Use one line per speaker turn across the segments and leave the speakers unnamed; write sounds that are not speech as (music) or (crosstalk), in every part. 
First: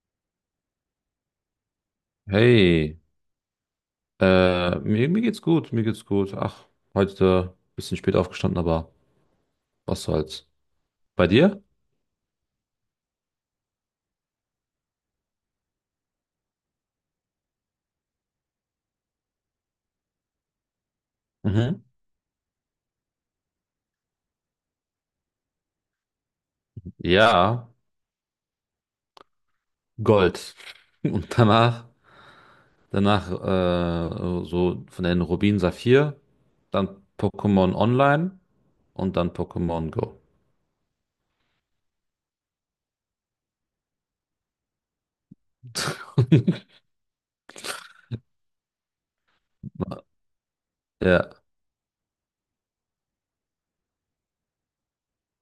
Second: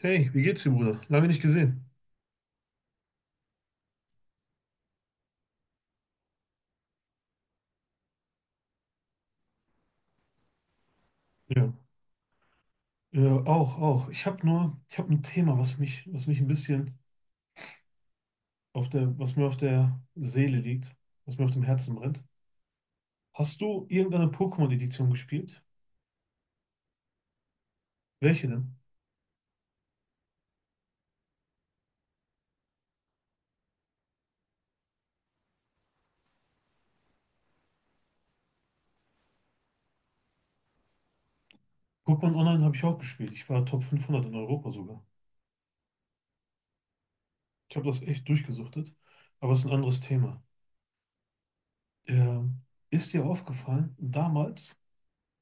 Hey, wie geht's dir, Bruder? Lange nicht gesehen.
Hey, mir geht's gut, mir geht's gut. Ach, heute ein bisschen spät aufgestanden, aber was soll's. Bei dir?
Ja. Ja, auch, auch. Ich habe ein Thema, was mich ein bisschen was mir auf der Seele liegt, was mir auf dem
Mhm.
Herzen brennt. Hast du irgendeine Pokémon-Edition gespielt?
Ja,
Welche denn?
Gold. (laughs) Und danach, danach so von den Rubin Saphir, dann Pokémon Online und dann Pokémon Go.
Pokémon Online habe ich auch gespielt. Ich war Top 500 in Europa sogar.
(laughs)
Ich habe das echt durchgesuchtet, aber es ist ein anderes Thema.
Ja,
Ähm, ist dir aufgefallen, damals,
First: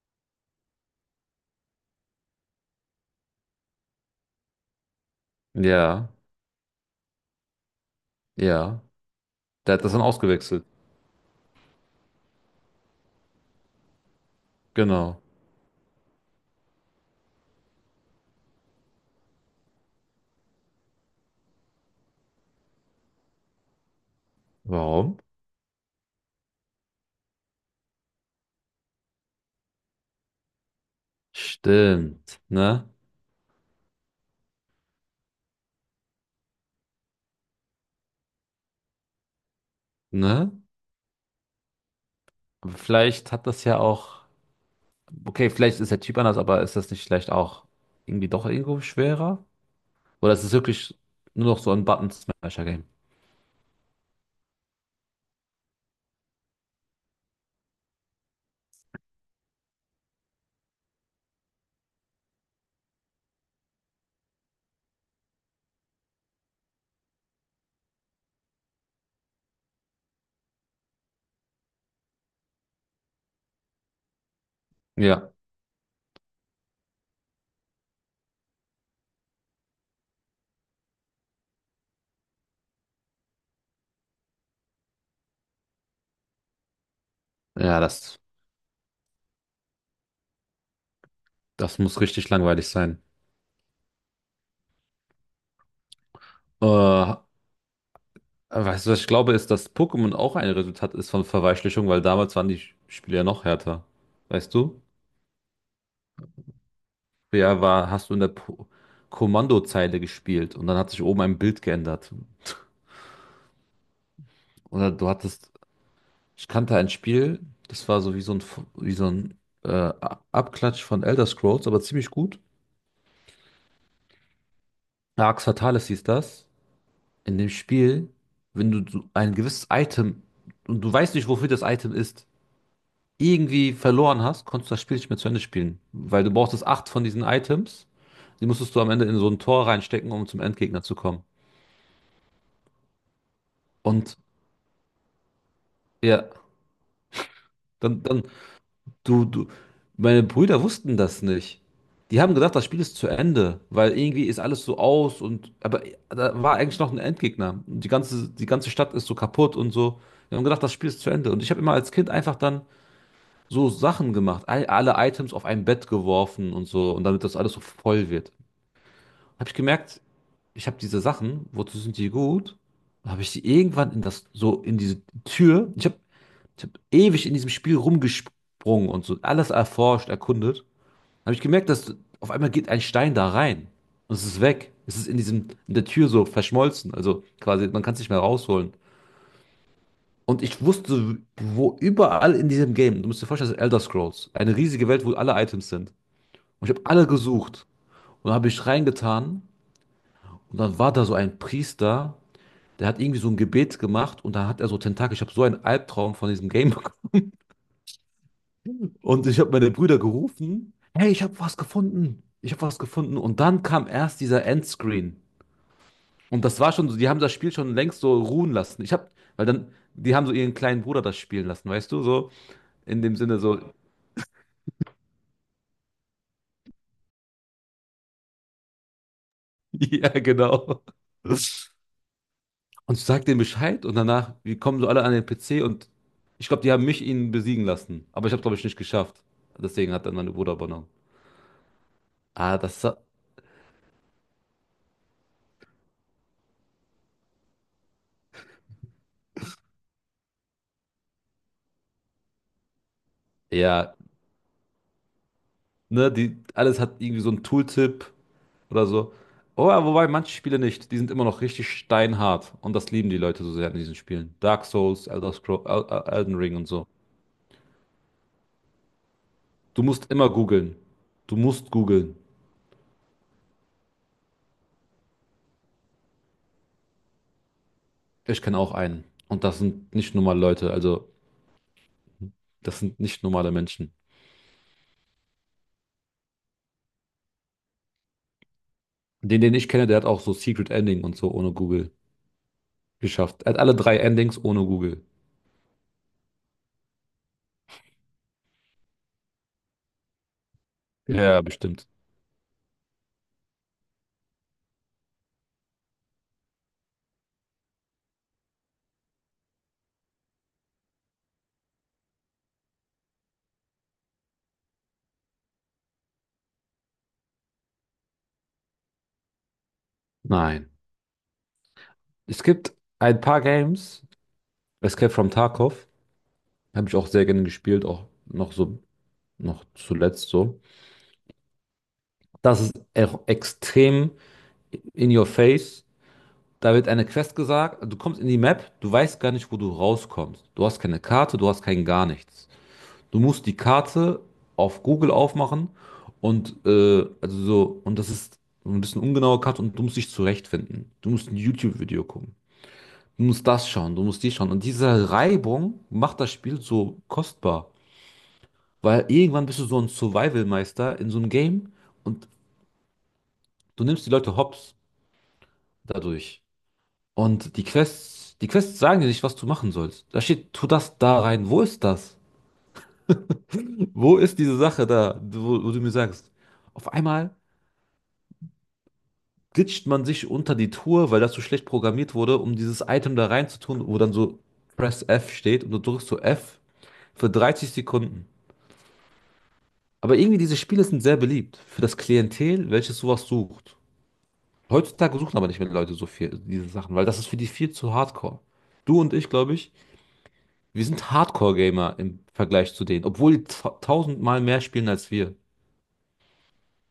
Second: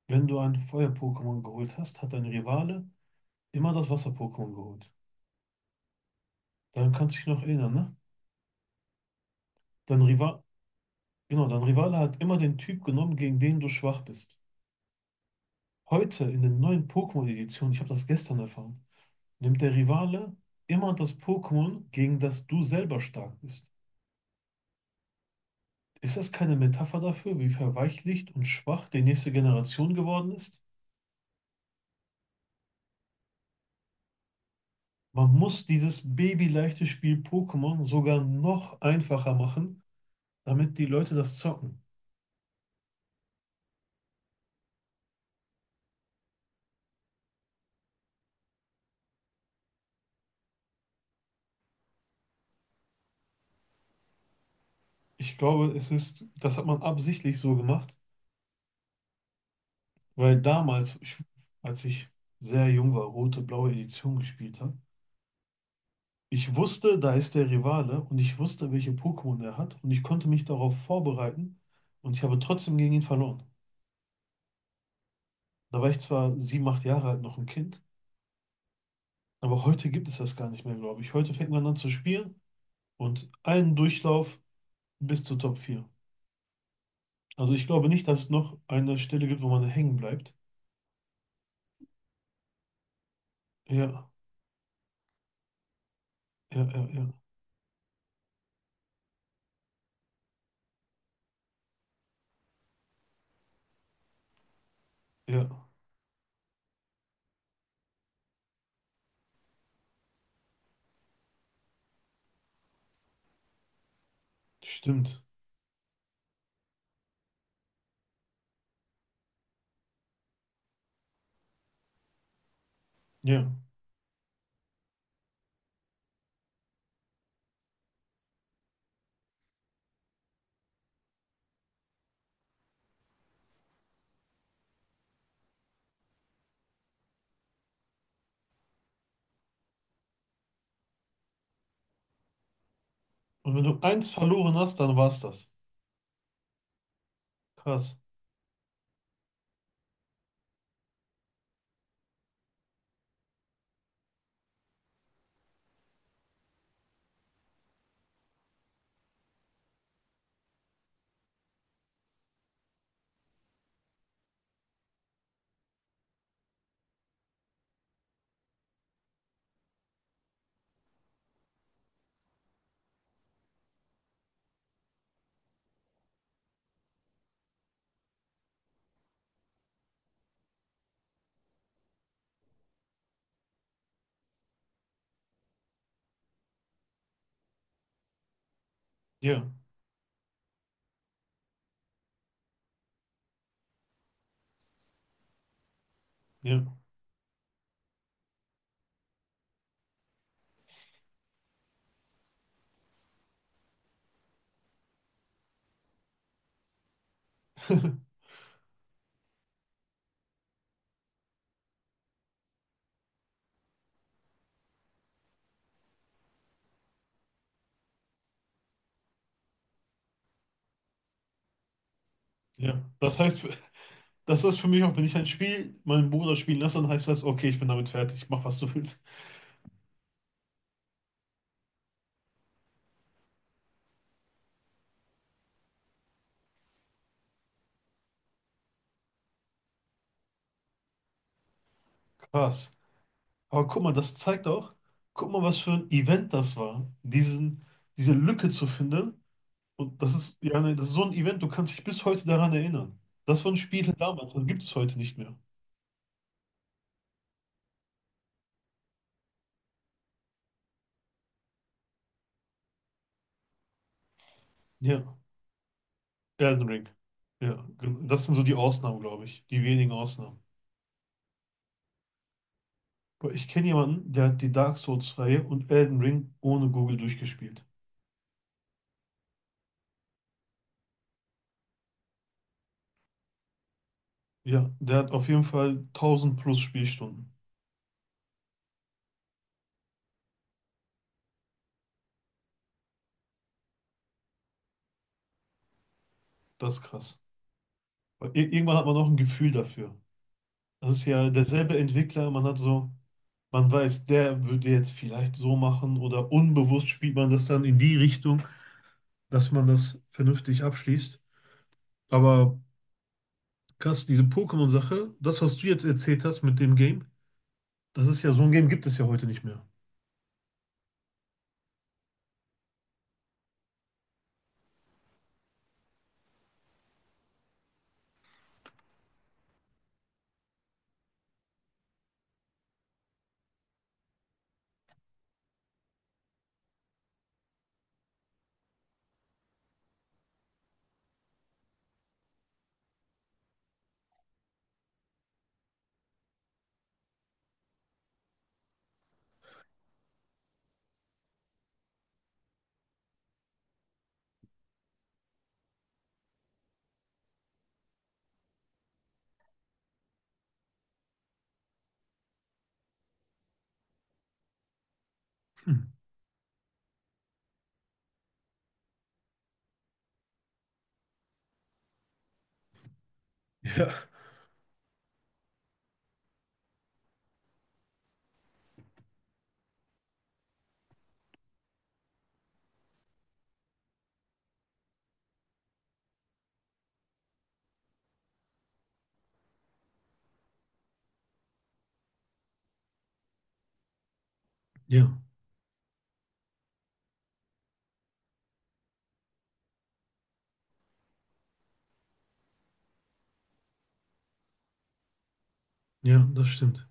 wenn du ein Feuer-Pokémon geholt hast, hat dein Rivale immer das Wasser-Pokémon geholt.
ja,
Daran kannst du dich noch erinnern, ne?
ja. Der hat das
Dein
dann
Rival,
ausgewechselt.
Genau, dein Rivale hat immer den Typ genommen, gegen den du schwach bist.
Genau.
Heute in den neuen Pokémon-Editionen, ich habe das gestern erfahren, nimmt der Rivale immer das Pokémon, gegen das du selber stark bist.
Warum?
Ist das keine Metapher dafür, wie verweichlicht und schwach die nächste Generation geworden ist?
Stimmt, ne?
Man muss dieses babyleichte Spiel Pokémon sogar noch einfacher machen,
Ne?
damit die Leute das zocken.
Vielleicht hat das ja auch. Okay, vielleicht ist der Typ anders, aber ist das nicht vielleicht auch irgendwie doch irgendwo schwerer? Oder ist es wirklich nur noch so ein Button-Smasher-Game?
Ich glaube, es ist, das hat man absichtlich so gemacht. Weil damals, ich, als ich sehr jung war, rote-blaue Edition gespielt habe, ich wusste, da ist der Rivale und ich wusste, welche Pokémon er hat und ich konnte mich darauf vorbereiten und ich habe trotzdem gegen ihn verloren.
Ja,
Da war ich zwar 7, 8 Jahre alt, noch ein Kind, aber heute gibt es das gar nicht mehr, glaube ich. Heute fängt man an zu spielen und einen Durchlauf bis zu Top 4. Also ich
ja,
glaube nicht,
das,
dass es noch eine Stelle gibt, wo man hängen bleibt.
das muss richtig langweilig sein.
Ja, ja, ja, ja,
Äh, Weißt du, was ich glaube, ist, dass Pokémon auch ein Resultat ist von Verweichlichung, weil damals waren die Spiele ja noch härter. Weißt du?
ja,
Ja, war, hast du in der po Kommandozeile gespielt und dann hat sich oben ein Bild geändert. Oder du
stimmt.
hattest. Ich kannte ein Spiel, das war so wie so ein, wie so ein Abklatsch von Elder Scrolls, aber ziemlich gut.
Ja.
Arx Fatalis hieß das. In dem Spiel, wenn du so ein gewisses Item und du weißt nicht, wofür das Item ist, irgendwie verloren hast, konntest du das Spiel nicht mehr zu Ende spielen. Weil du brauchtest 8 von diesen Items. Die musstest du am Ende in so ein Tor reinstecken, um zum Endgegner zu kommen.
Und wenn du eins
Und
verloren hast, dann war's das.
ja,
Krass.
dann, Du, du, meine Brüder wussten das nicht. Die haben gedacht, das Spiel ist zu Ende, weil irgendwie ist alles so aus und, aber da war eigentlich noch ein Endgegner. Und die ganze Stadt ist so kaputt und so. Die haben gedacht, das Spiel ist zu Ende. Und ich habe immer als Kind einfach dann so Sachen gemacht, alle Items auf ein Bett geworfen und so, und damit das alles so voll wird. Habe ich gemerkt, ich habe diese Sachen, wozu sind die gut? Habe ich sie irgendwann in das, so in diese Tür. Ich habe ich hab ewig in diesem Spiel rumgesprungen und so alles erforscht, erkundet. Habe ich gemerkt, dass auf einmal geht ein Stein da rein und es ist weg. Es ist in diesem, in der Tür so verschmolzen. Also quasi, man kann es nicht mehr rausholen.
Ja,
Und ich wusste, wo überall in diesem Game, du musst dir vorstellen, das ist Elder Scrolls, eine riesige Welt, wo alle Items sind. Und ich
ja,
habe alle gesucht und dann habe ich reingetan und dann war da so ein Priester, der hat irgendwie so ein Gebet gemacht und dann hat er so Tentakel. Ich habe so einen Albtraum von diesem Game bekommen. Und ich habe meine Brüder gerufen, hey, ich habe was gefunden. Ich habe was gefunden. Und dann kam erst dieser Endscreen. Und das war schon so, die haben das Spiel schon längst so ruhen lassen. Ich hab, weil dann, die haben so ihren kleinen Bruder das spielen lassen, weißt du, so
ja.
in dem
Das
Sinne
heißt,
so,
das ist für mich auch, wenn ich ein Spiel meinen Bruder spielen lasse, dann heißt das, okay, ich bin damit fertig, mach was du willst.
(laughs) ja, genau. Und sag denen Bescheid und danach, wir kommen so alle an den PC und ich glaube, die haben mich ihnen besiegen lassen. Aber ich habe, glaube ich, nicht geschafft. Deswegen hat dann mein Bruder übernommen. Ah,
Krass.
das, hat-
Aber guck mal, das zeigt auch, guck mal, was für ein Event das war, diese Lücke zu finden. Und das ist, ja, ne, das ist so ein Event, du kannst dich bis heute daran erinnern. Das waren Spiele
ja,
damals, das gibt es heute nicht mehr.
ne, die, alles hat irgendwie so einen Tooltip oder so. Oh, ja, wobei manche Spiele nicht. Die sind immer noch richtig steinhart. Und das lieben die Leute so sehr in diesen Spielen. Dark
Ja,
Souls, Elder Scroll, Elden Ring
Elden
und so.
Ring. Ja, das sind so die Ausnahmen, glaube ich, die
Du
wenigen
musst immer
Ausnahmen.
googeln. Du musst googeln.
Boah, ich kenne jemanden, der hat die Dark Souls-Reihe und Elden Ring ohne Google durchgespielt.
Ich kenne auch einen. Und das sind nicht normale Leute. Also, das sind nicht normale Menschen.
Ja, der hat auf jeden Fall 1.000 plus Spielstunden.
Den, den ich kenne, der hat auch so Secret Ending und so ohne Google geschafft. Er hat alle 3 Endings ohne Google.
Das ist krass. Weil irgendwann hat man auch ein Gefühl dafür. Das ist ja
Ja,
derselbe
bestimmt.
Entwickler, man hat so, man weiß, der würde jetzt vielleicht so machen oder unbewusst spielt man das dann in die Richtung, dass man das vernünftig abschließt. Aber krass, diese Pokémon-Sache, das, was du jetzt erzählt hast mit dem Game, das ist ja, so ein Game gibt es ja heute nicht mehr.
Nein. Es gibt ein paar Games. Escape from Tarkov. Habe ich auch sehr gerne gespielt. Auch noch so, noch zuletzt so. Das ist extrem in your face. Da wird eine Quest gesagt, du kommst in die Map, du weißt gar nicht, wo du rauskommst. Du hast keine Karte, du hast kein gar nichts. Du musst die Karte auf Google aufmachen und also so, und das ist ein bisschen ungenaue Karte und du musst dich zurechtfinden. Du musst ein YouTube-Video gucken. Du musst das schauen, du musst die schauen. Und diese Reibung macht das Spiel so kostbar. Weil irgendwann bist du so ein Survival-Meister in so einem Game und du nimmst die Leute hops
Hm.
dadurch. Und die Quests sagen dir nicht, was du machen sollst. Da steht, tu das da rein. Wo ist das?
Ja,
Wo ist diese Sache da, wo, wo du mir sagst? Auf einmal glitscht man sich unter die Tour, weil das so schlecht programmiert wurde, um dieses Item da reinzutun, wo dann so Press F steht und du drückst so F für 30 Sekunden. Aber irgendwie diese Spiele sind sehr beliebt für das Klientel, welches sowas sucht. Heutzutage
ja,
suchen aber nicht mehr Leute so viel diese Sachen, weil das ist für die viel zu hardcore. Du und ich, glaube ich, wir sind Hardcore-Gamer im Vergleich zu denen, obwohl die ta tausendmal mehr spielen als wir.
ja, das stimmt.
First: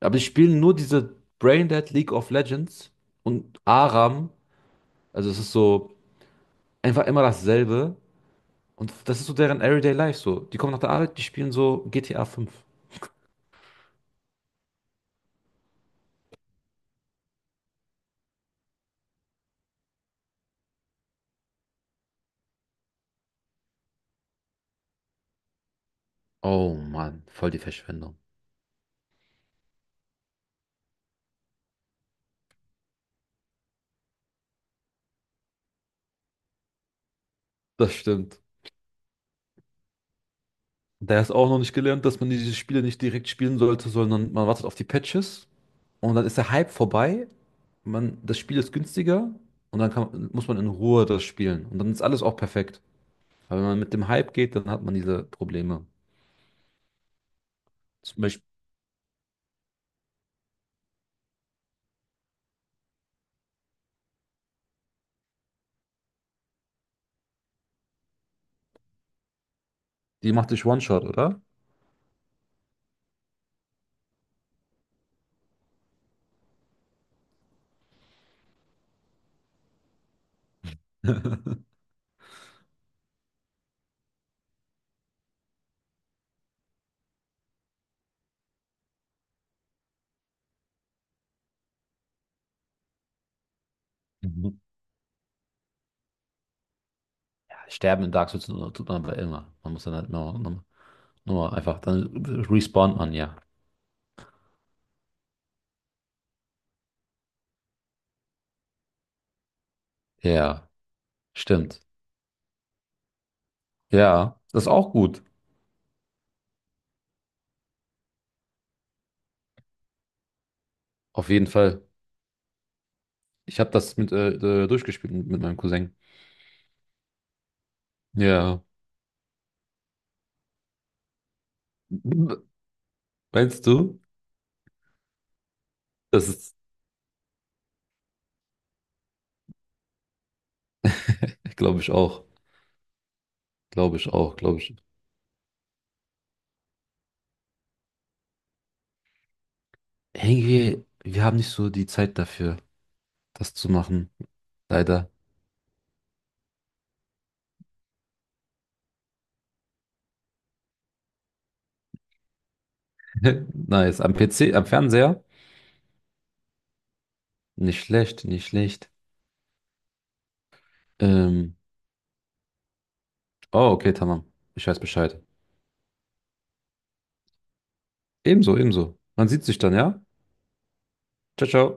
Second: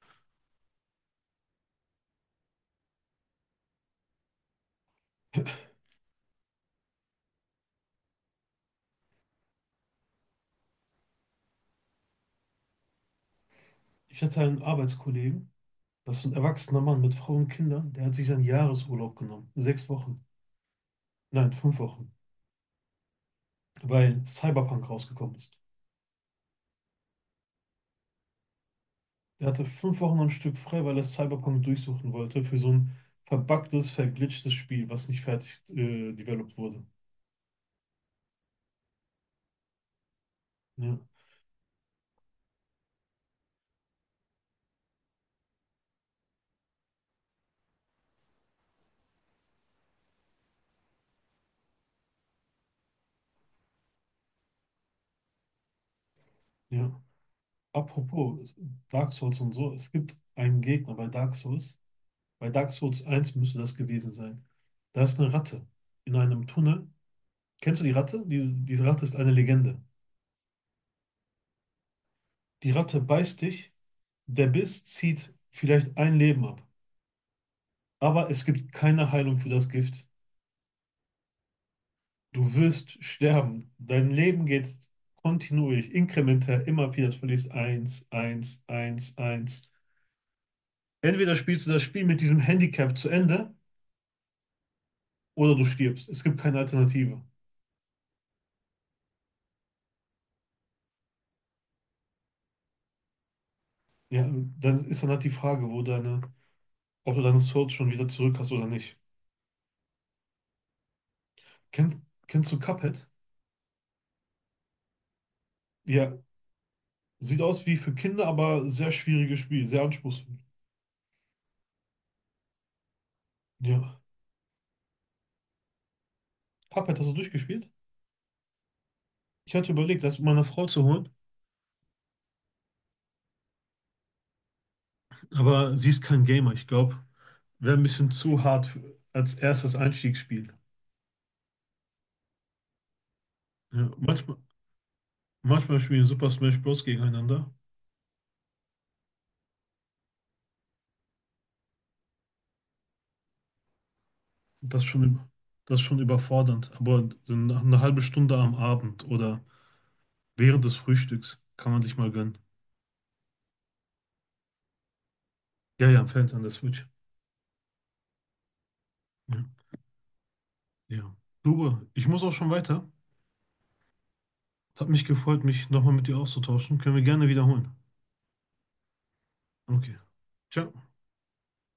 Aber die spielen nur diese Braindead League of Legends und Aram. Also es ist so einfach immer dasselbe. Und das ist so deren Everyday Life so. Die kommen nach der Arbeit, die spielen so GTA 5.
Ich hatte einen Arbeitskollegen, das ist ein erwachsener Mann mit Frau und Kindern, der hat sich seinen Jahresurlaub genommen. 6 Wochen. Nein, 5 Wochen. Weil Cyberpunk rausgekommen ist.
Oh Mann, voll die Verschwendung.
Der hatte 5 Wochen am Stück frei, weil er Cyberpunk durchsuchen wollte für so ein verbuggtes, verglitchtes Spiel, was nicht fertig developed wurde.
Das stimmt.
Ja,
Der ist auch noch nicht gelernt, dass man diese Spiele nicht direkt spielen sollte, sondern man wartet auf die Patches und dann ist der Hype vorbei, man, das Spiel ist günstiger und dann kann, muss man in Ruhe das spielen. Und dann ist alles auch perfekt. Aber wenn man mit dem Hype geht, dann hat man diese Probleme.
ja.
Zum Beispiel,
Apropos Dark Souls und so, es gibt einen Gegner bei Dark Souls. Bei Dark Souls 1 müsste das gewesen sein. Da ist eine Ratte in einem Tunnel. Kennst du die Ratte? Diese Ratte ist eine Legende.
die macht dich One-Shot, oder?
Die Ratte beißt dich. Der Biss zieht vielleicht ein Leben ab, aber es gibt keine Heilung für das Gift. Du wirst sterben. Dein Leben geht kontinuierlich, inkrementell, immer wieder. Du verlierst eins, eins, eins, eins. Entweder spielst du das Spiel mit diesem Handicap zu Ende
Mhm.
oder du stirbst. Es gibt keine Alternative.
Sterben in Dark Souls tut man aber immer. Man muss dann halt nur einfach, dann respawnt man, ja.
Ja, dann ist dann halt die Frage, wo deine, ob du deine Souls schon wieder zurück hast oder nicht.
Ja, stimmt.
Kennt, kennst du Cuphead?
Ja, das ist auch gut.
Ja, sieht aus wie für Kinder, aber sehr schwieriges Spiel, sehr anspruchsvoll.
Auf jeden Fall. Ich habe das
Ja.
mit durchgespielt mit meinem Cousin.
Cuphead hast du durchgespielt?
Ja.
Ich hatte überlegt, das meiner Frau zu holen,
Meinst du?
aber sie ist kein
Das
Gamer.
ist,
Ich glaube, wäre ein bisschen zu hart als erstes Einstiegsspiel.
glaube ich auch.
Ja,
Glaube ich auch,
manchmal,
glaube ich.
manchmal spielen Super Smash Bros. Gegeneinander.
Irgendwie, wir haben nicht so die Zeit dafür, das zu machen.
Das ist
Leider.
schon, das ist schon überfordernd. Aber so nach einer halben Stunde am Abend oder während des Frühstücks kann man sich mal gönnen.
(laughs) Nice. Am PC, am Fernseher?
Ja, ja, Fans an der Switch.
Nicht schlecht, nicht schlecht.
Ja. Ja.
Ähm,
Lube, ich muss auch schon weiter.
oh, okay, tamam. Ich weiß
Hat mich
Bescheid.
gefreut, mich nochmal mit dir auszutauschen. Können wir gerne wiederholen.
Ebenso, ebenso. Man sieht sich dann,
Okay.
ja?
Ciao.
Ciao, ciao.